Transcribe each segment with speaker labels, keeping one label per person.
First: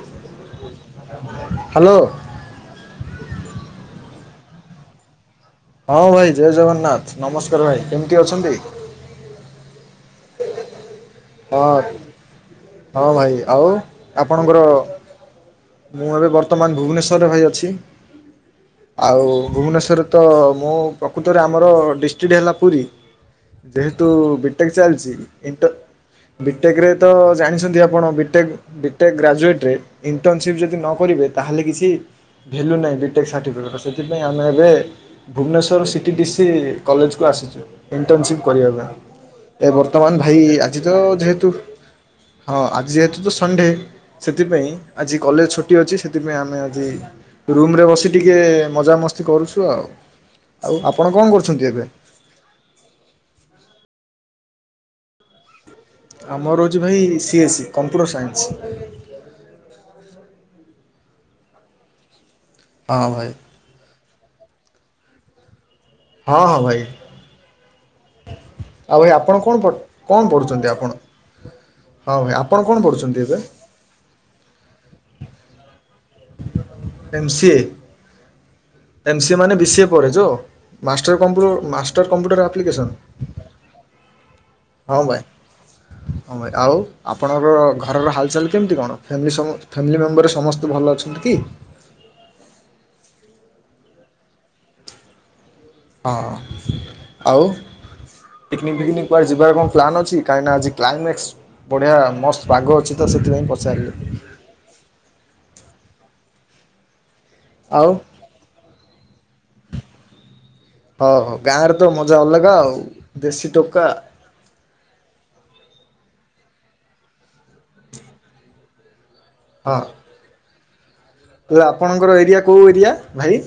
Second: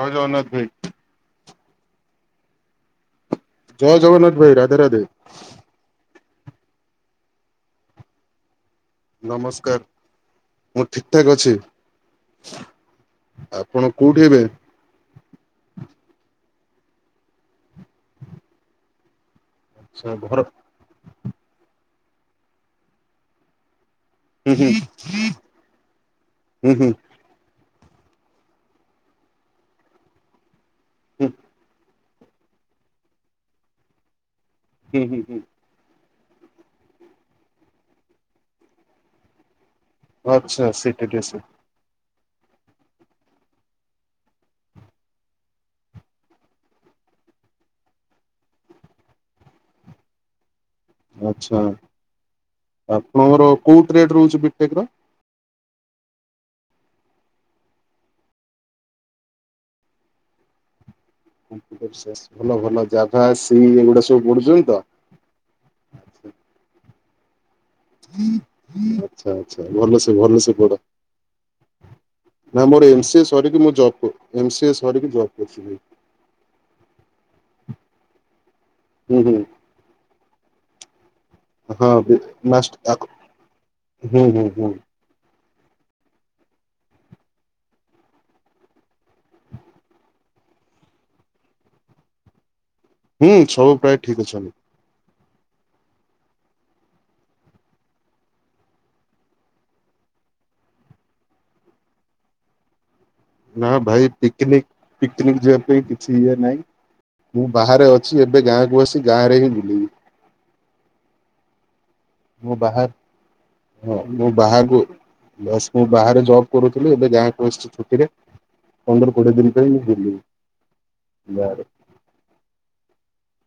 Speaker 1: ଜୟ ଜଗନ୍ନାଥ ଭାଇ
Speaker 2: ହାଲୋ।
Speaker 1: ଜୟ ଜଗନ୍ନାଥ ଭାଇ ରାଧେ ରାଧେ।
Speaker 2: ହଁ ଭାଇ ଜୟ ଜଗନ୍ନାଥ ନମସ୍କାର ଭାଇ କେମିତି ଅଛନ୍ତି?
Speaker 1: ନମସ୍କାର ମୁଁ ଠିକ୍ ଠାକ୍ ଅଛି।
Speaker 2: ହଁ ହଁ ଭାଇ ଆଉ
Speaker 1: ଆପଣ କୋଉଠି ଏବେ?
Speaker 2: ଆପଣଙ୍କର ମୁଁ ଏବେ ବର୍ତ୍ତମାନେ ଭୁବନେଶ୍ୱରରେ ଭାଇ ଅଛି। ଆଉ ଭୁବନେଶ୍ଵରରେ ତ
Speaker 1: ଘର
Speaker 2: ମୁଁ ପ୍ରକୃତରେ ଆମର ଡିଷ୍ଟି ହେଲା ପୁରୀ ଯେହେତୁ
Speaker 1: ହୁଁ ହୁଁ
Speaker 2: ବିଟେକ୍ ଚାଲିଚି ଇଣ୍ଡ
Speaker 1: ହୁଁ
Speaker 2: ବିଟେକ୍
Speaker 1: ହୁଁ
Speaker 2: ରେ ତ ଛନ୍ତି ଆପଣ ବିଟେକ୍ ବିଟେକ୍ ଗ୍ରାଜୁଏଟ୍ରରେ ଇଣ୍ଟର୍ଣ୍ନସିପ୍ ଯଦି ନ
Speaker 1: ହୁଁ
Speaker 2: କରିବେ ତାହେଲେ କିଛି ଭ୍ୟାଲ୍ୟୁ ନାହିଁ ବିଟେକ୍ ସାର୍ଟିଫିକେଟ ସେଥିପାଇଁ ଆମେ ଏବେ
Speaker 1: ହୁଁ ହୁଁ ହୁଁ
Speaker 2: ଭୁବନେଶ୍ୱର ସିଟି ଦିସି କଲେଜକୁ ଆସିଛୁ ଇଣ୍ଟର୍ନସିପ୍ କରିବା ପାଇଁ। ଏ ବର୍ତ୍ତମାନ୍ ଭାଇ
Speaker 1: ଆଚ୍ଛା
Speaker 2: ଆଜି ତ
Speaker 1: ସେଠି ଅଛି।
Speaker 2: ଯେହେତୁ ହଁ ଆଜି ଯେହେତୁ ତ ସଣ୍ଡେ ସେଥିପାଇଁ ଆଜି କଲେଜ୍ ଛୁଟି ଅଛି ସେଥିପାଇଁ ଆମେ ଆଜି ରୁମ୍ ରେ ବସି ଟିକେ ମଜାମସ୍ତି କରୁଛୁ ଆଉ ଆପ
Speaker 1: ଆଚ୍ଛା ଆପଣଙ୍କର କୋଉ ଟ୍ରେଟ ରହୁଛି ବିଟେକ୍ ର
Speaker 2: ଆମର ରହୁଛି ଭାଇ ସିଏସେ କମ୍ପ୍ୟୁଟର୍ ସାଇନ୍ସ।
Speaker 1: ହୁଁ ଏସ୍ ଏସ୍ ଭଲ ଭଲ
Speaker 2: ହଁ
Speaker 1: ଜାଭା
Speaker 2: ଭାଇ।
Speaker 1: ସି ଏଗୁଡା ସବୁ ପଢୁଛନ୍ତି ତ
Speaker 2: ହଁ ହଁ ଭାଇ। ଆଉ ଭାଇ
Speaker 1: ଆଛା
Speaker 2: ଆପଣ କଣ
Speaker 1: ଆଛା
Speaker 2: ପ
Speaker 1: ଭଲ ସେ
Speaker 2: କଣ
Speaker 1: ଭଲ ସେ
Speaker 2: ପଢ଼ୁଛନ୍ତି
Speaker 1: ପଢ଼।
Speaker 2: ଆପଣ? ହଁ ଭାଇ ଆପଣ
Speaker 1: ନା
Speaker 2: କଣ
Speaker 1: ମୋର ଏମ୍
Speaker 2: ପଢ଼ୁଛନ୍ତି
Speaker 1: ସିଏ
Speaker 2: ଏବେ?
Speaker 1: ସରିକି ମୁଁ ଜବ୍ କ ଏମ୍ ସିଏ ସରୀକି ଜବ୍ କରୁଚି ଭାଇ।
Speaker 2: ଏମ୍ ସିଏ।
Speaker 1: ହୁଁ
Speaker 2: ଏମ୍ ସିଏ
Speaker 1: ହୁଁ
Speaker 2: ମାନେ ବି ସି ଏ ପଡେ ଜୋ। ମାଷ୍ଟର କମ୍ପ୍ୟୁଟର
Speaker 1: ହଁ
Speaker 2: ମାଷ୍ଟର କମ୍ପ୍ୟୁଟର
Speaker 1: ମାଷ୍ଟ
Speaker 2: ଆପ୍ଲିକେସନ
Speaker 1: ହୁଁ ହୁଁ ହୁଁ
Speaker 2: ହଁ ଭାଇ। ହଁ ଭଇ ଆଉ ଆପଣଙ୍କର ଘରର ହାଲ୍ ଚାଲ୍ କେମିତି କଣ ଫ୍ୟାମି ସ ଫ୍ୟାମିଲି ମେମ୍ବର ସମସ୍ତେ ଭଲ ଅଛ କି
Speaker 1: ହୁଁ ସବୁ ପ୍ରାୟ ଠିକ୍ ଅଛୁ ଆମେ।
Speaker 2: ହଁ ଆଉ ପିକିନିକ୍ ଫିକିନିକ୍ କୁଆଡ଼େ ଯିବାର କଣ ପ୍ଲାନ୍ ଅଛି କାହିଁକି ନା ଆଜି କ୍ଲାଇନେସ୍ ବଢିଆ ମସ୍ତ ପାଗ ଅଛି। ତ ସେଥିପାଇଁ
Speaker 1: ନା
Speaker 2: ପଚାରିଲି
Speaker 1: ଭାଇ ପିକିନିକ୍ ପିକିନିକ୍ ଯିବା ପାଇଁ କିଛି ଇଏ ନାହିଁ ମୁଁ ବାହାରେ
Speaker 2: ଆଉ
Speaker 1: ଅଛି। ଏବେ ଗାଁକୁ ଆସି ଗାଁରେ ହିଁ ବୁଲିବି।
Speaker 2: ହଁ ହଉ ଗାଁ ରେ ତ ମଜା
Speaker 1: ମୁଁ
Speaker 2: ଅଲଗା ଆଉ
Speaker 1: ବାହାର
Speaker 2: ଦେଶୀ ଟୋକା।
Speaker 1: ହଁ ମୁଁ ବାହାକୁ ବାସ୍ ମୁ ବାହାରେ ଜବ୍ କରୁଥିଲି ଏବେ ଗାଁ କୁ ଆସିଛି ଛୁଟିରେ। ପନ୍ଦର କୋଡ଼ିଏ ଦିନ ପାଇଁ
Speaker 2: ହଁ
Speaker 1: ମୁଁ ବୁଲିବି।
Speaker 2: ହେଲେ
Speaker 1: ଗାଁରେ
Speaker 2: ଆପଣଙ୍କର ଏରିଆ କୋଉ ଏରିଆ ଭାଇ?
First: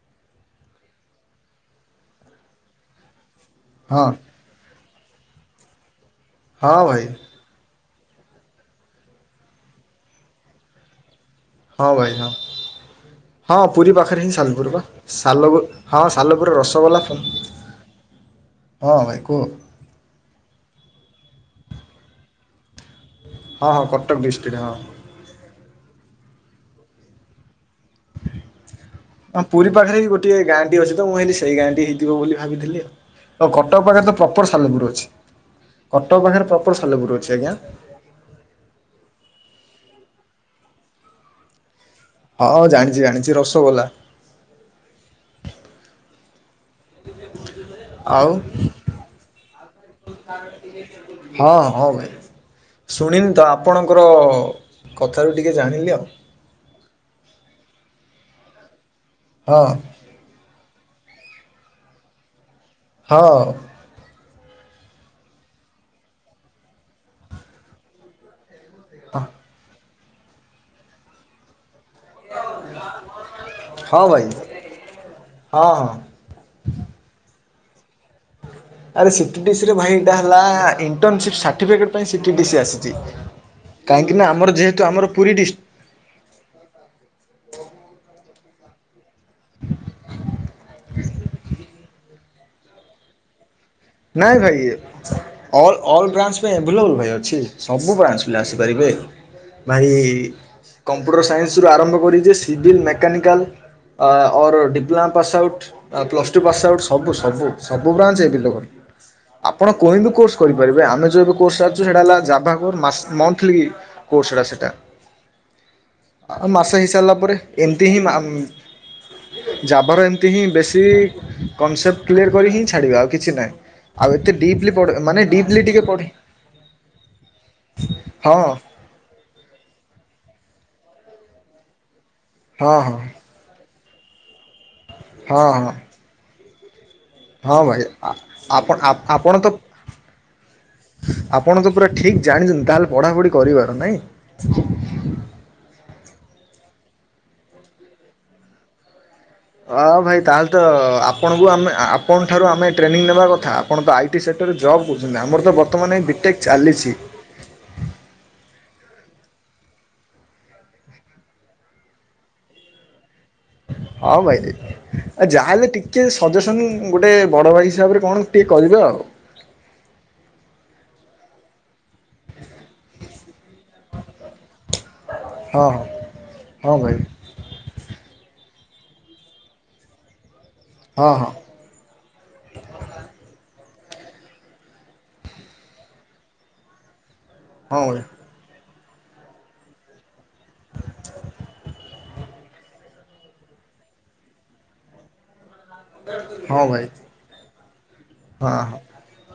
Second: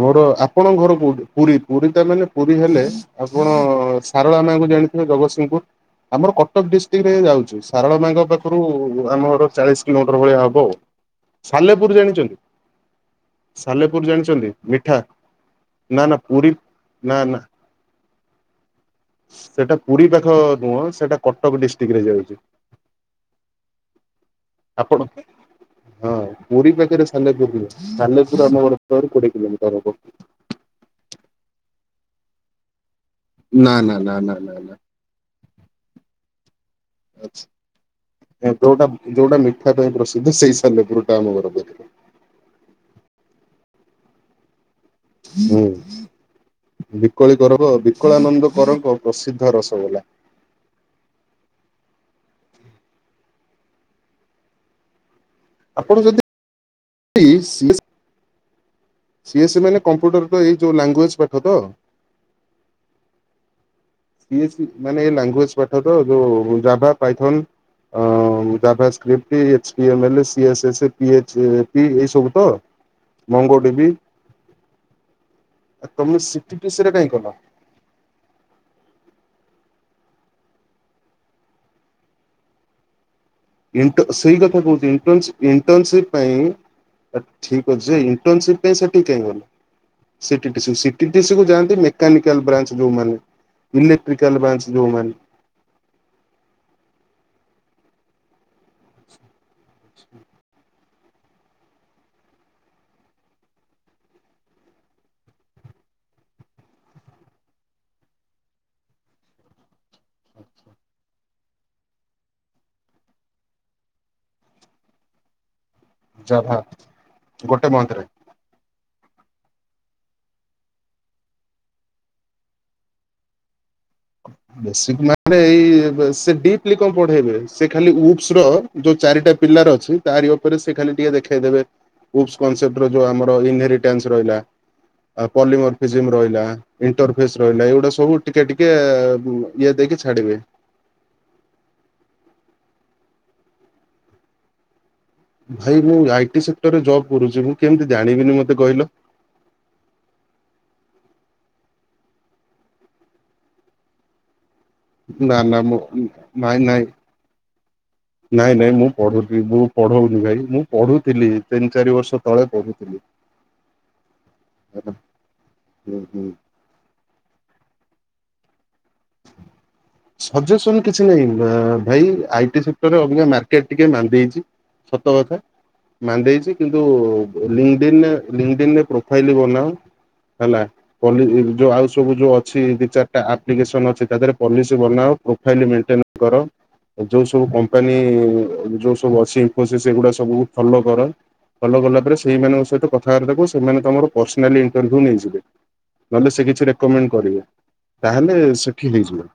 Speaker 1: ଆମର ଆପଣଙ୍କ ଘର କୋଉଠି ପୁରୀ ପୁରୀ ତା ମାନେ ପୁରୀ ହେଲେ ଆପଣ
Speaker 2: ହଁ
Speaker 1: ସାରଳା ମାଆଙ୍କୁ ଜାଣିଥିବେ ଜଗତସିଂହପୁର। ଆମର କଟକ
Speaker 2: ହଁ ଭାଇ
Speaker 1: ଡିଷ୍ଟ୍ରିକ୍ଟ ରେ ଯାଉଚି। ସାରଳା ମାଙ୍କ ପାଖରୁ ଆମ ଘର ଚାଳିଶି କିଲୋମିଟର ଭଳିଆ ହବ ଆଉ।
Speaker 2: ହଁ
Speaker 1: ସାଲେପୁର
Speaker 2: ଭାଇ ହଁ
Speaker 1: ଜାଣିଛନ୍ତି ସାଲେପୁର ଜାଣିଛନ୍ତି?
Speaker 2: ପୁରୁ ପା
Speaker 1: ମିଠା
Speaker 2: ସାଲେପୁର ହଁ
Speaker 1: ନା ନା ପୁରୀ
Speaker 2: ସାଲେପୁର ରସଗୋଲା
Speaker 1: ନା ନା
Speaker 2: ଫେମ ହଁ ଭାଇ କୁହ।
Speaker 1: ସେଟା ପୁରୀ ପାଖ ନୁହଁ ସେଇଟା କଟକ ଡିଷ୍ଟିକ୍ ରେ ଯାଉଚି।
Speaker 2: ହଁ ହଁ କଟକ ଡିଷ୍ଟିକ୍ ରେ ହଁ।
Speaker 1: ଆପଣ ହଁ ପୁରୀ ପାଖରେ ସାଲେପୁର ନୁହଁ। ସାଲେପୁର ଆମ ଘର ପାଖରୁ କୋଡିଏ
Speaker 2: ହଁ ପୁରୀ
Speaker 1: କିଲୋମିଟର ହବ।
Speaker 2: ପାଖରେ ବି ଗୋଟେ ଗାଁଟି ଅଛି ତ, ମୁଁ ଭାବିଲି ସେଇ ଗାଁଟି ହେଇଥିବ ବୋଲି ଭାବିଥିଲି ଆଉ। ତ
Speaker 1: ନା
Speaker 2: କଟକ
Speaker 1: ନା
Speaker 2: ପାଖରେ ତ
Speaker 1: ନା ନା
Speaker 2: ପ୍ରପର
Speaker 1: ନା ନା।
Speaker 2: ସାଲେପୁର ଅଛି କଟକ ପାଖରେ ପ୍ରପର ସାଲେପୁର ଅଛି ଆଜ୍ଞା।
Speaker 1: ଯୋଉଟା ଯୋଉଟା ମିଠା ପାଇଁ ପ୍ରସିଦ୍ଧ ସେଇ ସାଲେପୁର ଟା ଆମ ଘର ପାଖରେ।
Speaker 2: ହଁ ଜାଣିଚି ଜାଣିଚି ରସଗୋଲା।
Speaker 1: ହୁଁ। ବିକୋଳି କର କ
Speaker 2: ଆଉ
Speaker 1: ବିକଳାନନ୍ଦ କର ଙ୍କ ପ୍ରସିଦ୍ଧ ରସଗୋଲା।
Speaker 2: ହଁ ହଁ ଭାଇ ଶୁଣିନି ତ ଆପଣଙ୍କର କଥାରୁୁ ଟିକେ
Speaker 1: ଆପଣ
Speaker 2: ଜାଣିଲି ଆଉ।
Speaker 1: ଯଦି [unintelligible] ସିଏସ୍
Speaker 2: ହଁ
Speaker 1: ମାନେ କମ୍ପ୍ୟୁଟର ତ ହେଇଥିବ ଲାଙ୍ଗୁଏଜ୍ ପାଠ ତ।
Speaker 2: ହଁ।
Speaker 1: ସିଏସ୍ ମାନେ ଲାଙ୍ଗୁଏଜ ପାଠ ତ ଯୋଉ ଜାଭା ପାଇଥନ ଅ JavaScript, HTML, CSS, PHP ଏଇ ସବୁ ସବୁ ତ। ମଙ୍ଗ ଟିବି
Speaker 2: ହଁ ଭାଇ ହଁ ହଁ।
Speaker 1: ଆ ତମେ ସି ସିଟିଡିଶି ରେ କାହିଁ କଲ?
Speaker 2: [inaudible] ଆରେ ସିଟିଡିଶି ରେ ଭାଇ ଏଇଟା ହେଲା ଇଣ୍ଟନସିପି ସର୍ଟିଫିକେଟ ପାଇଁ ସିଟିଡିଶି ଆସିଚି।
Speaker 1: ଇଣ୍ଟନ ସେଇ କଥା କହୁଚି ଇଣ୍ଟନ୍ସିପ ଇନ୍
Speaker 2: ଡିଷ୍ଟ୍
Speaker 1: ଇଣ୍ଟନ୍ସିପ ପାଇଁ ଠିକ୍ ଅଛି ଇଣ୍ଟର୍ନସିପ୍ ପାଇଁ ସେଠିକି କାଇ ଗଲ। ସିଟିଟିସି କୁ ସିଟିଟିଶି କୁ ଯାନ୍ତି ମେକାନିକାଲ ବ୍ରାଞ୍ଚ ଯୋଉମାନେ।
Speaker 2: ନାଇଁ
Speaker 1: ଇଲେକ୍ଟ୍ରିକାଲ
Speaker 2: ଭାଇ
Speaker 1: ବ୍ରାଞ୍ଚ ଯୋଉ ମାନେ।
Speaker 2: ଅଲ୍ ଅଲ୍ ବ୍ରାଞ୍ଚ ପାଇଁ ଆଭେଲେବୁଲ୍ ଭାଇ ଅଛି। ସବୁ ବ୍ରାଞ୍ଚ ପିଲା ଭାଇ ଆସିପାରିବେ। ଭାଇ କମ୍ପ୍ୟୁଟର ସାଇନ୍ସ ରୁ ଆରମ୍ଭ କରି ଯେ civil mechanical uh or diploma pass out. Plus two pass out ସବୁ ସବୁ ସବୁ ବ୍ରାଞ୍ଚ୍ ଏ। [unintelligible] ଆପଣ କୋହେନୂର୍ କୋର୍ସ କରିପାରିବେ। ଆମେ ଯଉ କୋର୍ସ ସାରିଚୁ ସେଇଟା ହେଲା ଜାଭା କୋର୍ସ ମାସ ମନ୍ଥଲି କୋର୍ସ ଟା ସେଟା। ଆଉ
Speaker 1: ଜାଭା
Speaker 2: ମାସେ ହେଇସାରିଲା ପରେ
Speaker 1: ଗୋଟେ
Speaker 2: ଏମତି
Speaker 1: ମନ୍ଥରେ
Speaker 2: ହିଁ ମାମ୍ ଜାଭା ର ଏମିତି ହିଁ ବେଶୀ କନସେପ୍ଟ କ୍ଲିୟର କରିକି ହିଁ ଛାଡିବେ ଆଉ କିଛି ନାହିଁ। ଆଉ ଏତେ ଡିପ୍ଲି ପଢ଼
Speaker 1: ବେସିକ୍
Speaker 2: ମାନେ
Speaker 1: [unintelligible] ଏଇ
Speaker 2: ଡିପ୍ଲି ଟିକେ ପଢ଼ି
Speaker 1: ସେ ଡିପ୍ଲି କଣ ପଢେଇବେ ସେ ଖାଲି ଉକ୍ସ
Speaker 2: ହଁ
Speaker 1: ର ଯୋଉ ଚାରିଟା ପିଲାର ଅଛି ତାରି ଉପରେ ସେ ଖାଲି ଟିକେ ଦେଖେଇଦେବେ ଉକ୍ସ୍
Speaker 2: ହଁ
Speaker 1: କସେପ୍ଟ ର
Speaker 2: ହଁ
Speaker 1: ଯୋଉ ଆମର ର ଇନରିଟାନ୍ସ ରହିଲା ଆଉ
Speaker 2: ହଁ ହଁ
Speaker 1: ପଲିମର ଫିଯିମ୍ ରହିଲା ଇଣ୍ଟର ଫେସ
Speaker 2: ହଁ
Speaker 1: ରହିଲା।
Speaker 2: ଭାଇ
Speaker 1: ଏଇଗୁଡା ସବୁ ଟିକେ ଟିକେ
Speaker 2: ଆପଣ ଆପଣ ତ
Speaker 1: ଇଏ ଦେଇକି ଛାଡିବେ।
Speaker 2: ଆପଣ ତ ପୁରା ଠିକ୍ ଜାଣିଛନ୍ତି। ତାହେଲେ ପଢ଼ାପଢ଼ି କରିବାର ନାଇଁ।
Speaker 1: ଭାଇ ମୁଁ ଆଇଟି ସେକ୍ଟରରେ ଜବ କରୁଚି ମୁଁ କେମିତି ଜାଣିବିନି ମତେ କହିଲ।
Speaker 2: ଅ ଭାଇ ତାହେଲେ ତ ଆପଣଙ୍କୁ ଆପଣଙ୍କ ଠାରୁ ଆମେ ଟ୍ରେନିଂ ନେବା କଥା। ଆପଣ ତ ଆଇଟି ସେକ୍ଟରରେ ଜବ୍ କରୁଛନ୍ତି
Speaker 1: ନା
Speaker 2: ଆମର ତ
Speaker 1: ନା ମୁଁ
Speaker 2: ବର୍ତ୍ତମାନ ଏ ବିଟେକ୍
Speaker 1: ନାଇଁ ନାଇଁ
Speaker 2: ଚାଲିଚି।
Speaker 1: ନାଇଁ ନାଇଁ ମୁଁ ପଢୁଥିଲି ମୁଁ ପଢଉନି ଭାଇ ମୁଁ ପଢୁଥିଲି ତିନି ଚାରି ବର୍ଷ ତଳେ ପଢୁଥିଲି।
Speaker 2: ହଁ ଭାଇରେ
Speaker 1: ହୁଁ
Speaker 2: ଆଉ ଯାହା ହେଲେ ଟିକେ
Speaker 1: ହୁଁ
Speaker 2: ସଜେସନ ଗୋଟେ ବଡ ଭାଇ ହିସାବରେ କଣ ଟିକେ କରିବେ ଆଉ।
Speaker 1: ସଜେସନ କିଛି ନାହିଁ। ଭାଇ ଆଇଟି ସେଟର ଅବିକା ମାର୍କେଟ ଟିକେ ମାନ୍ଦିଚି। ସତ କଥା
Speaker 2: ହଁ ହଁ
Speaker 1: ମାନ୍ଦେଇଛି
Speaker 2: ହଁ
Speaker 1: କିନ୍ତୁ
Speaker 2: ଭାଇ
Speaker 1: ଲିଙ୍ଗଡିନ୍ ରେ ଲିଙ୍ଗଡିନ୍ ପ୍ରୋଫାଇଲ ବନାଅ ହେଲା।
Speaker 2: ହଁ ହଁ
Speaker 1: [unintelligible] ଯୋଉ ଆଉ ସବୁ ଯୋଉ ଅଛି ଦି ଚାରି ଟା ଆପ୍ଲିକେସ ଟନ ଅଛି ତଦେହରେ ପଲିସ୍ ବନାଅ ପ୍ରୋଫାଇଲ୍ ମେଣ୍ଟେନ କର ଯୋଉ ସବୁ
Speaker 2: ହଁ
Speaker 1: କମ୍ପାନୀ
Speaker 2: ଭାଇ
Speaker 1: ଯୋଉ ସବୁ ଅଛି ଇନଫୋସିସ୍ ଏଗୁଡା ସ୍ ସବୁ ଫଲୋ କର ଫଲୋ କଲା ପରେ ସେଇମାନଙ୍କ ସହିତ କଥାବାର୍ତାକୁ ସେମାନେ ତମର ପର୍ସନାଲି ଇଣ୍ଟରଭ୍ୟୁ ନେଇଯିବେ। ନହେଲେ ସେ
Speaker 2: ହଁ
Speaker 1: କିଛି
Speaker 2: ଭାଇ
Speaker 1: ରେକୋମେଣ୍ଡ କରିବେ ତାହଲେ
Speaker 2: ହଁ ହଁ
Speaker 1: ସେଠି ହେଇଯିବ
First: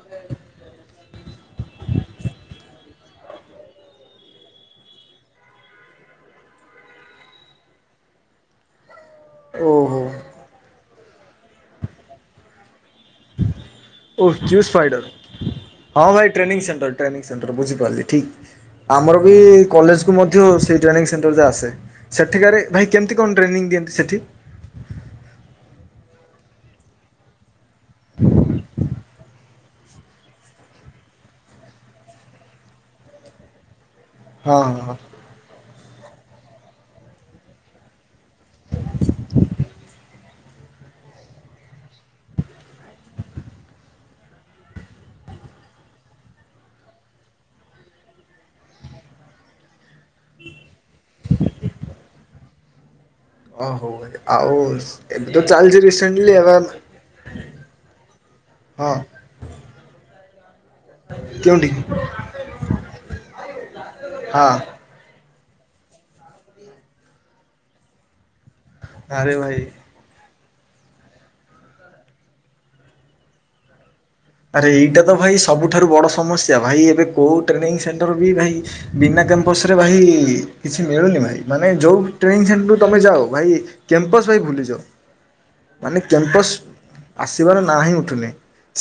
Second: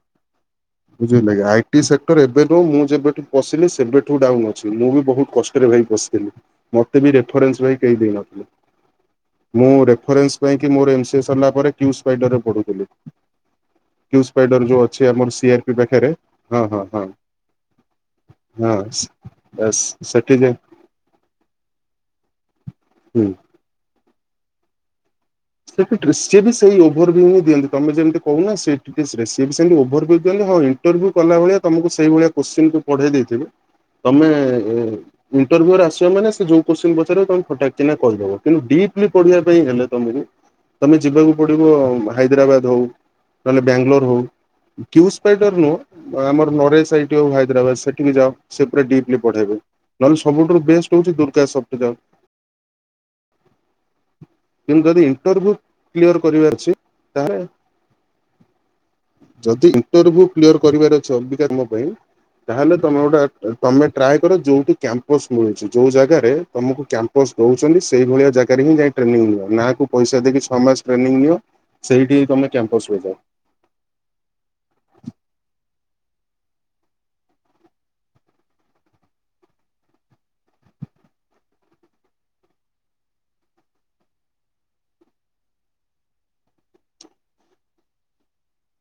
Speaker 1: ବୁଝିହେଲାକି ଆଇଟି ସେକ୍ଟର ଏବେ ନୁହଁ। ମୁଁ ଯେବେଠୁ ପଶିଲି ସେବେଠୁ ଡାଉନ ଅଛି ମୁଁ ବି ବହୁତ କଷ୍ଟ ରେ ଭାଇ ପଶି। ମତେ ବି ରେଫରେନ୍ସ ଭାଇ କେହି ଦେଇ ନଥିଲେ।
Speaker 2: ହଁ
Speaker 1: ମୁଁ ରେଫରେନ୍ସ ପାଇଁକ ମୋର ଏମ ସି ଏସ୍ ହେଲା ପରେ କ୍ୟୁ ସ୍ପାଇଡର ରେ ପଢ଼ୁଥିଲି।
Speaker 2: ହ ଓଜୁସ ଫାଇଡର
Speaker 1: ସିଆର ପି
Speaker 2: ହଁ
Speaker 1: ପାଖରେ
Speaker 2: ଭାଇ ଟ୍ରେନି
Speaker 1: ହଁ ହଁ
Speaker 2: ସେଣ୍ଟର
Speaker 1: ହଁ ହଁ
Speaker 2: ଟ୍ରେନିଂ ସେଣ୍ଟର ବୁଝିପାରିଲି ଠିକ୍। ଆମର ବି
Speaker 1: ବାସ୍
Speaker 2: କଲେଜକୁ
Speaker 1: ସେଠି
Speaker 2: ମଧ୍ୟ
Speaker 1: ଯେ
Speaker 2: ସେଇ ଟ୍ରେନିଂ ସେଣ୍ଟର ଆସେ ସେଠିକାରେ ଭାଇ କେମତି
Speaker 1: ହୁଁ।
Speaker 2: କଣ ଟ୍ରେନିଂ ଦିଅନ୍ତି ସେଠି?
Speaker 1: ସେଠି ଟ୍ରେ ସେଇ ଓଭର ଭୁ ହିଁ ଦିଅନ୍ତି ତମେ ଯେମତି କହୁନା ସେଠ ଟିକେ ଶେ ସିଏବି ସେମିତି ଓଭର ଭ୍ୟୁ କଲେ ଇଣ୍ଟରଭ୍ୟୁ କଲା ଭଳିଆ ତମକୁ ସେଇଭଳିଆ କୋଷ୍ଟିନ ପଢେଇ ଦେଇଥିବେ ତମେ ଏ
Speaker 2: ହଁ ହଁ
Speaker 1: ଏ
Speaker 2: ହଁ
Speaker 1: ଇଣ୍ଟରଭ୍ୟୁରେ ଆସିବାମାନେ ସେ ଯୋଉ କୋତ୍ସିନ ପଚାରିବ ତମେ ଫଟାକ କିନା କହିଦବ। କିନ୍ତୁ ଡିପ୍ଲି ପଢିବା ପାଇଁ ହେଲେ ତମକୁ ତମେ ଯିବାକୁ ପଡିବ ହାଇଦ୍ରାବାଦ ହଉ ନହେଲେ ବ୍ୟାଙ୍ଗଲୋର ହଉ କ୍ୟୁ ସ୍ପାଇଟର ନୁହଁ ଆମର ନରେସ ଆଇ ଟି ଆଉ ହାଇଦ୍ରାବାଦ ସେଠିକି ଯାଅ ସେ ପୁରା ଡିପ୍ଲି ପଢେଇବେ। ନହେଲେ ସବୁଠାରୁ ବେଷ୍ଟ ହୋଉଛି ଦୁର୍ଗା [unintelligible] କୁ ଯାଅ।
Speaker 2: ଓ ହଉ ଆଉ ଏ
Speaker 1: କିନ୍ତୁ ଯଦି
Speaker 2: ଏ ତ
Speaker 1: ଇଣ୍ଟରଭ୍ୟୁ
Speaker 2: ଚାଲଛି
Speaker 1: କ୍ଲିୟର
Speaker 2: ରିସେଣ୍ଟଲି
Speaker 1: କରିବାର
Speaker 2: ଆ
Speaker 1: ଅଛି ତାହେଲେ
Speaker 2: ହଁ
Speaker 1: ଯଦି ଇଣ୍ଟର୍ଭୀୟୁ କ୍ଲିୟର କରିବାର ଅଛି ଅବିକା ତମ
Speaker 2: କେଉଁଠି
Speaker 1: ପାଇଁ ତାହେଲେ ତମେ ଗୋଟେ ତମେ ଟ୍ରାଏ କର
Speaker 2: ହଁ
Speaker 1: ଯୋଉଠି କ୍ୟାମ୍ପସ୍ ମିଳୁଛି ଯୋଉ ଜାଗାରେ ତମକୁ କ୍ୟାମ୍ପସ ଦୋଉଛନ୍ତି ସେଇ ଭଳିଆ ଜାଗାରେ ହିଁ ଯାଇକି ଟ୍ରେନିଂ
Speaker 2: ଆରେ
Speaker 1: ନିଅ
Speaker 2: ଭାଇ
Speaker 1: ନାକୁ ପଇସା ଦେଇକି ଛଅ ମାସ ଟ୍ରେନିଂ ନିଅ ସେଇଠି ତମେ କ୍ୟାମ୍ପସ ରେ ଯାଅ।
Speaker 2: ଆରେ ଏଇଟା ତ ଭାଇ ସବୁଠାରୁ ବଡ଼ ସମସ୍ୟା ଭାଇ ଏବେ କୋଉ ଟ୍ରେନିଂ ସେଣ୍ଟର ବି ଭାଇ ବିନା କ୍ୟାମ୍ପସରେ ଭାଇ କିଛି ମିଳୁନି ଭାଇ ମାନେ ଯେଉଁ ଟ୍ରେନ ସେଣ୍ଟରକୁ ତମେ ଯାଅ ଭାଇ କ୍ୟାମ୍ପସ ଭାଇ ଭୁଲିଯାଅ। ମାନେ କ୍ୟାମ୍ପସ୍ ଆସିବାର ନାଁ ହିଁ ଉଠୁନି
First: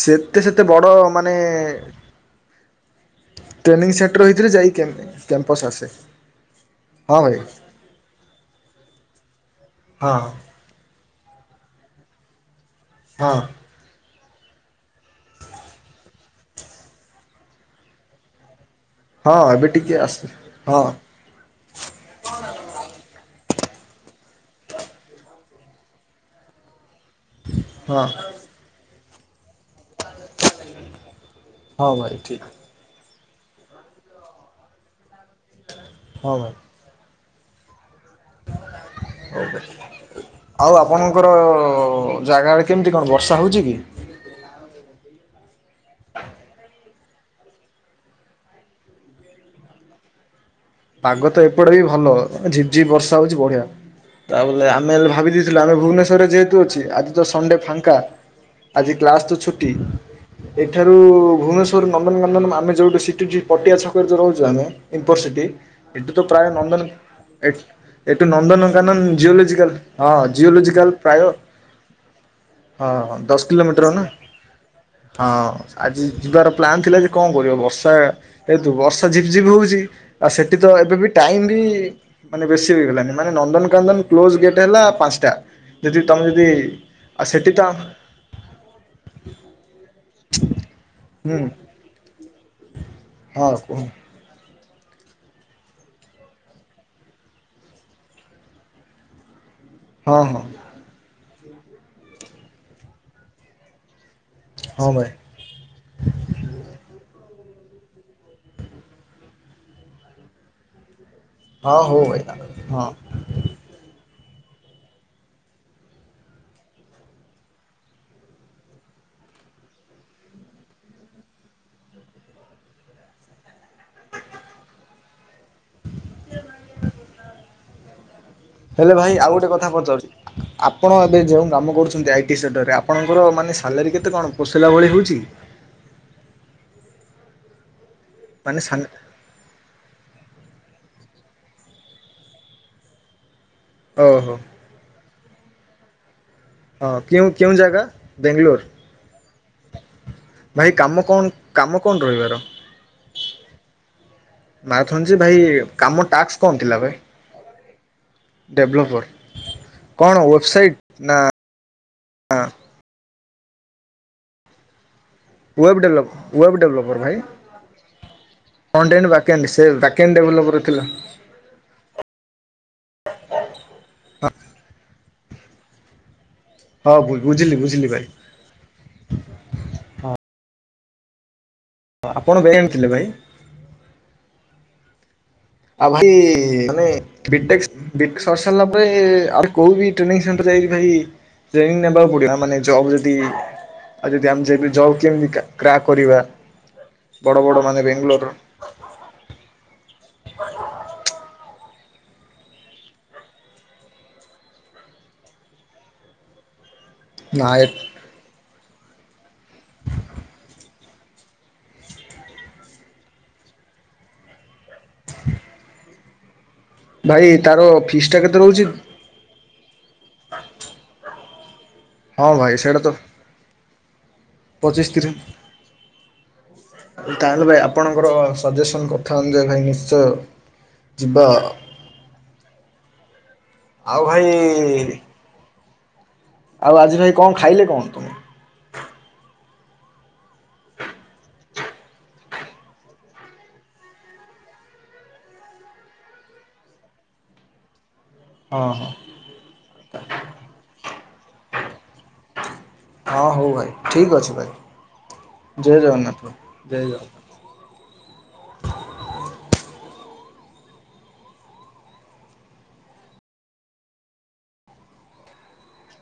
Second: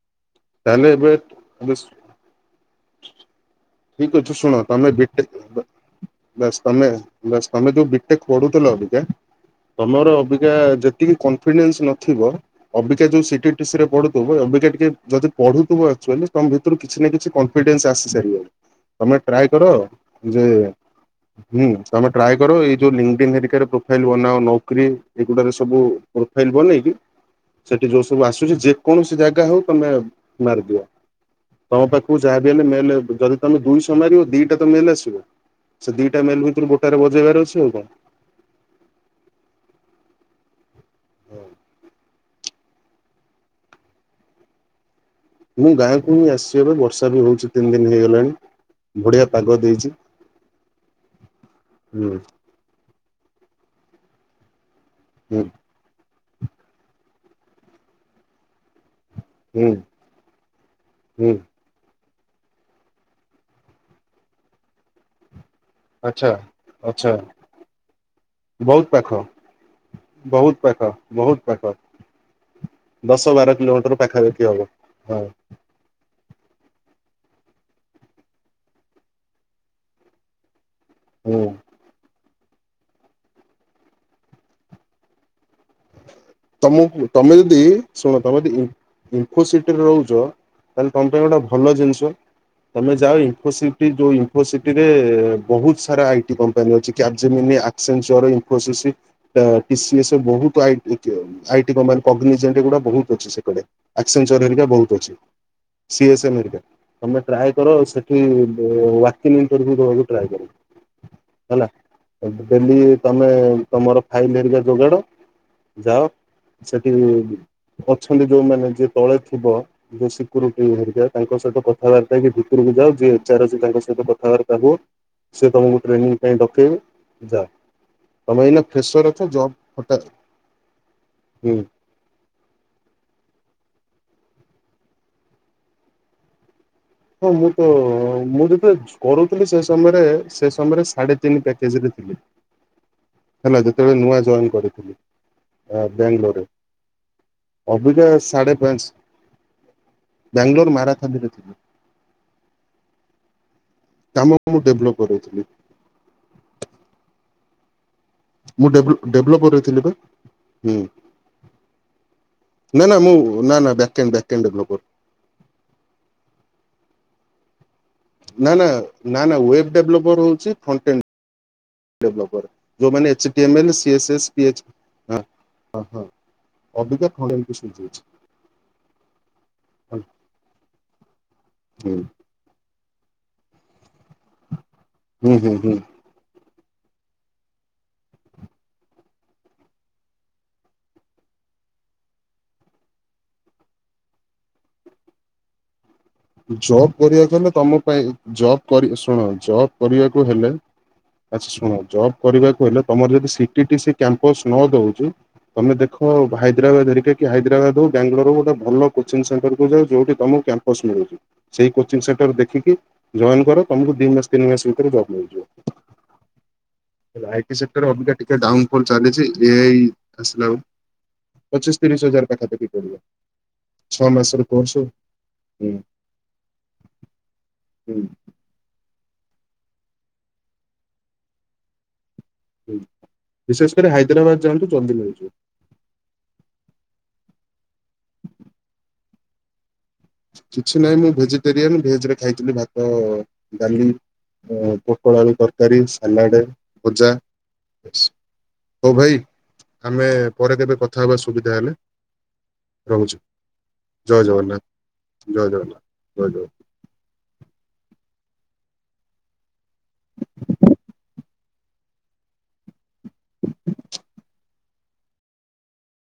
Speaker 2: ସେ ଏତେ ସେତେ
Speaker 1: ତାହେଲେ
Speaker 2: ବଡ
Speaker 1: ଏବେ
Speaker 2: ମାନେ
Speaker 1: ଏବେ
Speaker 2: ଟ୍ରେନିଂ
Speaker 1: ଠିକ
Speaker 2: ସେଣ୍ଟର
Speaker 1: ଅଚ୍ଛି
Speaker 2: ହେଇଥିଲେ
Speaker 1: ଶୁଣ
Speaker 2: ଯାଇ
Speaker 1: ତମେ
Speaker 2: କ୍ୟାମ୍ପସ୍
Speaker 1: ବିଟେକ
Speaker 2: ଆସେ
Speaker 1: ବାସ ତମେ
Speaker 2: ହଁ ଭାଇ
Speaker 1: ବାସ ତମେ ଯୋଉ ବି ତେ ପଢୁଥିଲ ଅବିକା ତମର
Speaker 2: ହଁ
Speaker 1: ଅବିକା ଯେତିକି କନଫିଡେନ୍ସ ନଥିବ ଅବିକା ଯୋଉ
Speaker 2: ହଁ
Speaker 1: ସି ଟି ଟି ସି ରେ ପଢ଼ୁ ଉଭୟ ଅଵିକା ଟିକେ ଯଦି ପଢୁଥିବ ଆକଚୁଆଲି ତମ ଭିତରୁ କିଛି ନା କିଛି କନଫିଡେନ୍ସ ଆସି ସାରିବନି। ତମେ
Speaker 2: ହଁ
Speaker 1: ଟ୍ରାଏ
Speaker 2: ଏବେ
Speaker 1: କର
Speaker 2: ଟିକେ ଆସେ
Speaker 1: ଯେ
Speaker 2: ହଁ
Speaker 1: ହୁଁ ତମେ ଟ୍ରାଏ କର ଏଇ ଯୋଉ ଲିଙ୍କ୍ ବିନ୍ ହେରିକାରେ ପ୍ରୋଫାଇଲ୍ ବନାଅ ନୋକ୍ରି ଏଗୁଡ଼ାରେ ସବୁ ପ୍ରୋଫାଇଲ ବନେଇକି ସେଠି ଯୋଉ
Speaker 2: ହଁ।
Speaker 1: ସବୁ ଆସୁଛି ଯେକୌଣସି ଜାଗା ହଉ ତମେ ମାରିଦିଅ। ତମ
Speaker 2: ହଁ ଭାଇ
Speaker 1: ପାଖକୁ
Speaker 2: ଠିକ୍
Speaker 1: ଯାହା ବି ହେଲେ ମେଲ୍ ଯଦି ତମେ ଦୁଇଶହ ମାରିବ ଦିଟା ତ ମେଲ ଆସିବ। ସେ ଦିଟା
Speaker 2: ହଁ
Speaker 1: ମେଲ
Speaker 2: ଭାଇ
Speaker 1: ଭିତରୁ ଗୋଟାରେ ବଜେଇବାର ଅଛି ଆଉ କଣ।
Speaker 2: ଆଉ ଆପଣଙ୍କର ଜାଗା ଆଡେ କେମିତି କଣ ବର୍ଷା ହେଉଛି କି?
Speaker 1: ମୁଁ ଗାଁକୁ ହିଁ ଆସିଛି ଏବେ ବର୍ଷା ବି ହଉଛି ତିନି ଦିନ ହେଇଗଲାଣି। ବଢିଆ ପାଗ ଦେଇଛି।
Speaker 2: ପାଗ ତ ଏପଟେ ବି ଭଲ
Speaker 1: ହୁଁ
Speaker 2: ଝିପ୍ ଝିପ୍ ବର୍ଷା ହୋଉଛି ବଢିଆ। ତା ବଲେ ମେଲ୍ ଭାବି
Speaker 1: ହୁଁ
Speaker 2: ଦେଇଥିଲୁ ଆମେ ଭୁବନେଶ୍ୱରରେ ଯେହେତୁ ଅଛି ଆଜି ତ ସଣ୍ଡେ ଫାଙ୍କା ଆଜି କ୍ଲାସ୍ ଠୁ
Speaker 1: ହୁଁ
Speaker 2: ଛୁଟି ଏଠାରୁ
Speaker 1: ହୁଁ
Speaker 2: ଭୁବନେଶ୍ୱ ନନ୍ଦନକାନନ ଆମେ ଯୋଉଠୁ ସିଟି ଯୋ ପଟିଆ ଛକରେ ଯୋଉ ରହୁଚୁ ଆମେ ଇନଫର ସିଟି ଏଠି ତ
Speaker 1: ଆଚ୍ଛା
Speaker 2: ପ୍ରାୟ ନନ୍ଦନ
Speaker 1: ଆଚ୍ଛା
Speaker 2: ଏଠ ଏଠୁ
Speaker 1: ବହୁତ ପାଖ
Speaker 2: ନନ୍ଦନକାନନ ଜିଓଲୋଜିକାଲ ହଁ,
Speaker 1: ବହୁତ ପାଖ
Speaker 2: ଜିଓଲୋଜିକାଲ ପ୍ରାୟ
Speaker 1: ବହୁତ ପାଖ
Speaker 2: ହଁ ଦଶ କିଲୋମିଟର ନା, ହଁ। ଆଜି ଯିବାର ପ୍ଲାନ୍ ଥିଲା ଯେ କଣ କରିବ? ବର୍ଷା ଯେହେତୁ ବର୍ଷା ଝିପ୍ ଝିପ୍ ହଉଛି, ଆଉ ସେ ଠି ତ ଏବେ ବି ଟାଇମ
Speaker 1: ହୁଁ।
Speaker 2: ବି ମାନେ ବେଶୀ ବି ହେଇଗଲାନି। ମାନେ ନନ୍ଦନକାନ୍ଦନ କ୍ଲୋଜ ଗେଟ୍ ହେଲା ପାଞ୍ଚଟା। ଯେଦି ତମେ ଯେଦି
Speaker 1: ତମକୁ ତମେ ଯଦି ଶୁଣ ତମେ ଯଦି ଇମ୍-ଇନଫୋସିିଟିରେ ରହୁଛ ତାହେଲେ ତମ ପାଇଁ
Speaker 2: ହୁଁ
Speaker 1: ଗୋଟେ ଭଲ ଜିନିଷ। ତମେ ଯାଅ
Speaker 2: ହଁ କୁହ
Speaker 1: ଇନଫୋସିଟି ଯୋଉ ଇନ୍ ଫୋସିଟିରେ ବହୁତ ସାରା ଆଇ ଟି କମ୍ପାନୀ ଅଛି। [unintelligible] ଇନ୍ଫୋସିସ [unintelligible]
Speaker 2: ହଁ ହଁ
Speaker 1: ବହୁତ୍ ଆଇ ଟି କମ୍ପାନୀ, [unintelligible] ବହୁତ ଅଛି ସେପଟେ। ଆକ୍ଜିଂସର୍ ହେରିକା
Speaker 2: ହଁ
Speaker 1: ବହୁତ୍
Speaker 2: ଭାଇ
Speaker 1: ଅଛି। [unintelligible] ତମେ ଟ୍ରାଏ କର ସେଠି, ବୁ ୱାକିଂ ଇଣ୍ଟରଭ୍ୟୁ ଦବାକୁ ଟ୍ରାଏ କର। ହେଲା।
Speaker 2: ହଁ ହଉ ଭାଇ
Speaker 1: ଡେଲି
Speaker 2: ହଁ
Speaker 1: ତମେ ତମର ଫାଇଲ ହେରିକା ଯୋଗାଡ ଯାଅ, ସେଠି ଅଛନ୍ତି ଯୋଉମାନେ ଯିଏ ତଳେ ଥିବ ଯୋଉ ସିକ୍ୟୁରିଟି ହେରିକା ତାଙ୍କ ସହିତ କଥାବାର୍ତ୍ତା ହେଇକି ଭିତରକୁ ଯାଅ, ଯିଏ ଏଚ ଆର ଅଛି ତାଙ୍କ ସହିତ କଥାବାର୍ତ୍ତା ହୁଅ ସିଏ ତୁମକୁ ଟ୍ରେନିଂ ପାଇଁ ଡକେଇବେ, ଯାଅ। ତମେ ଏଇନା
Speaker 2: ହେଲେ ଭାଇ
Speaker 1: ଫ୍ରେଶର ଅଛ
Speaker 2: ଆଉ ଗୋଟେ
Speaker 1: ଜବ୍
Speaker 2: କଥା ପଚାରୁଛି
Speaker 1: ହଠାତ୍
Speaker 2: ଆପଣ ଏବେ ଯେଉଁ
Speaker 1: ହୁଁ
Speaker 2: କାମ କରୁଛନ୍ତି ଆଇ ଟି ସେଣ୍ଟରରେ, ଆପଣଙ୍କର ମାନେ ସାଲାରୀ କେତେ କଣ ପୋଷେଇଲା ଭଳି ହେଉଛି?
Speaker 1: ହଁ ମୁଁ ତ, ମୁଁ
Speaker 2: ମାନେ
Speaker 1: ଯେବେ
Speaker 2: ସା
Speaker 1: କରୁ ଥିଲି, ସେ ସମୟରେ, ସେ ସମୟରେ ସାଢେ ତିନି ପ୍ୟାକେଜରେ ଥିଲି। ହେଲା ଯେତେବେଳେ ନୂଆ
Speaker 2: ଓହୋ
Speaker 1: ଜଏନ୍ କରିଥିଲି, ବାଙ୍ଗାଲୋରରେ।
Speaker 2: ହଁ କେଉଁ କେଉଁ ଜାଗା?
Speaker 1: ଅବିକା ସାଢେ ପାଞ୍ଚ
Speaker 2: ବେଙ୍ଗଲୋର।
Speaker 1: ବାଙ୍ଗାଲୋର
Speaker 2: ଭାଇ କାମ
Speaker 1: ମାରାଥାଲିରେ
Speaker 2: କଣ,
Speaker 1: ଥିଲି।
Speaker 2: କାମ କଣ ରହିବ ଆର?
Speaker 1: କାମ ମୁଁ ଡେଭଲପ୍
Speaker 2: ମାରାଥନ ଯେ ଭାଇ,
Speaker 1: କରେଇଥିଲି
Speaker 2: କାମ ଟାସ୍କ କଣ ଥିଲା ଭାଇ?
Speaker 1: ମୁଁ
Speaker 2: ଡେଭଲପର
Speaker 1: ଡେଭଲପ-ଡେଭଲପରରେ ଥିଲି ବା।
Speaker 2: କଣ ୱେବସାଇଟ୍
Speaker 1: ହୁଁ।
Speaker 2: ନା
Speaker 1: ନା ନା ମୁଁ ନା ନା ବ୍ୟାକେଣ୍ଡ ବ୍ୟାକେଣ୍ଡ [unintelligible]
Speaker 2: ୱେବ ଡେବ୍ଲଭ ୱେବ ଡେଭଲପର ଭାଇ। ଫ୍ରଣ୍ଟ ଏଣ୍ଡ ବ୍ୟାକ୍
Speaker 1: ନା-ନା-ନା-ନା
Speaker 2: ଏଣ୍ଡ ସେ
Speaker 1: ୱେବ
Speaker 2: ବ୍ୟାକ୍ ଏଣ୍ଡ
Speaker 1: ଡେଭଲପର ହଉଛି
Speaker 2: ଥିଲା।
Speaker 1: ଫଣ୍ଟେଣ୍ଟ ଡେଭଲପର। ଯୋଉମାନେ H T M L, C S S, P H ହ-ହ-ହଁ
Speaker 2: ହଁ ବୁଝିଲି ବୁଝିଲି ଭାଇ
Speaker 1: ଅବିକା [unintelligible] [unintelligible]
Speaker 2: ଆପଣ [unintelligible] ଆଣିଥିଲେ ଭାଇ।
Speaker 1: ହୁଁ-ହୁଁ-ହୁଁ।
Speaker 2: ଆଉ ଭାଇ ମାନେ ବିଟେକ୍ ବିଟେ ସରିସାରିଲା ପରେ, ଆଉ କୋଉ ବି ଟ୍ରେନିଂ ସେଣ୍ଟର୍ ଯାଇକି ଭାଇ ଟ୍ରେନିଂ ନେବାକୁ ପଡିବ। ମାନେ ଜବ୍ ଯେତିକି ଆଉ ଯଦି ଆମେ [unintelligible] ଜବ କେମିତି କ୍ରା-କ୍ରାକ୍ କରିବା
Speaker 1: ଜବ୍ କରିବାକୁ
Speaker 2: ବଡ଼
Speaker 1: ହେଲେ
Speaker 2: ବଡ଼
Speaker 1: ତମ
Speaker 2: ମାନେ
Speaker 1: ପାଇଁ
Speaker 2: ବେଙ୍ଗଲୋରର।
Speaker 1: ଜବ୍ କରି ଶୁଣ ଜବ୍ କରିବାକୁ ହେଲେ, ଆଚ୍ଛା ଶୁଣ ଜବ୍ କରିବାକୁ ହେଲେ, ତମର ଯଦି C T T C campus ନ ଦଉଛି, ତମେ ଦେଖ ହାଇଦ୍ରାବାଦ ହେରିକା କି
Speaker 2: ନାଇଁ
Speaker 1: ହାଇଦ୍ରାବାଦ ହଉ, ବାଙ୍ଗାଲୋର ହଉ, ଗୋଟେ ଭଲ କୋଚିଂ ସେଣ୍ଟରକୁ ଯାଅ ଯୋଉଠି ତମକୁ କ୍ୟାମ୍ପସ୍ ମିଳୁଛି। ସେଇ କୋଚିଂ ସେଣ୍ଟର ଦେଖିକି ଜଏନ କର, ତମକୁ ଦି ମାସ ତିନି ମାସ ରେ ଜବ୍
Speaker 2: ଭାଇ
Speaker 1: ମିଳିଯିବ। ଆଇ ଟି
Speaker 2: ତାର
Speaker 1: ସେକ୍ଟରରେ
Speaker 2: ଫିସ୍
Speaker 1: ଅବିକା
Speaker 2: ଟା କେତେ
Speaker 1: ଟିକେ ଡାଉନ୍
Speaker 2: ରହୁଛି
Speaker 1: ଫଲ ଚାଲିଚି ଏ ଆଇ ଆସିଲା ଆଉ। ପଚିଶ ତିରିଶ ହଜାର
Speaker 2: ହଁ ଭାଇ
Speaker 1: ପାଖାପାଖି
Speaker 2: ସେଇଟା ତ
Speaker 1: ପଡିବ। ଛଅ ମାସରେ
Speaker 2: ପଚିଶ ତିରିଶ, ତାହେଲେ ଭାଇ
Speaker 1: ହୁଁ
Speaker 2: ଆପଣଙ୍କର ସଜେସନ କଣ? [unintelligible] ନିଶ୍ଚୟ ଯିବା।
Speaker 1: ବିଶେଷ କରି
Speaker 2: ଆଉ ଭାଇ
Speaker 1: ହାଇଦ୍ରାବାଦ ଯାଆନ୍ତୁ ଜଲଦି ମିଳିଯିବ।
Speaker 2: ଆଉ ଆଜି ଭାଇ କଣ ଖାଇଲେ କହନ୍ତୁ?
Speaker 1: କିଛି ନାହିଁ ମୁଁ ଭେଜିଟେରିଆନ। ଭେଜରେ ଖାଇଥିଲି ଭାତ, ଡାଲି ଉଁ ପୋଟୋଳ ଆଳୁ ତରକାରୀ, ସାଲାଡେ, ଭଜା।
Speaker 2: ହଁ ହଁ
Speaker 1: ହୋଉ ଭାଇ ଆମେ ପରେ କେବେ କଥା ହବା ସୁବିଧା ହେଲେ। ରହୁଛି
Speaker 2: ହଁ ହଉ ଭାଇ ଠିକ୍
Speaker 1: ଜୟ
Speaker 2: ଅଛି ଭାଇ
Speaker 1: ଜଗନ୍ନାଥ ଜୟ ଜଗନ୍ନାଥ ଜୟ ଜଗନ୍ନାଥ।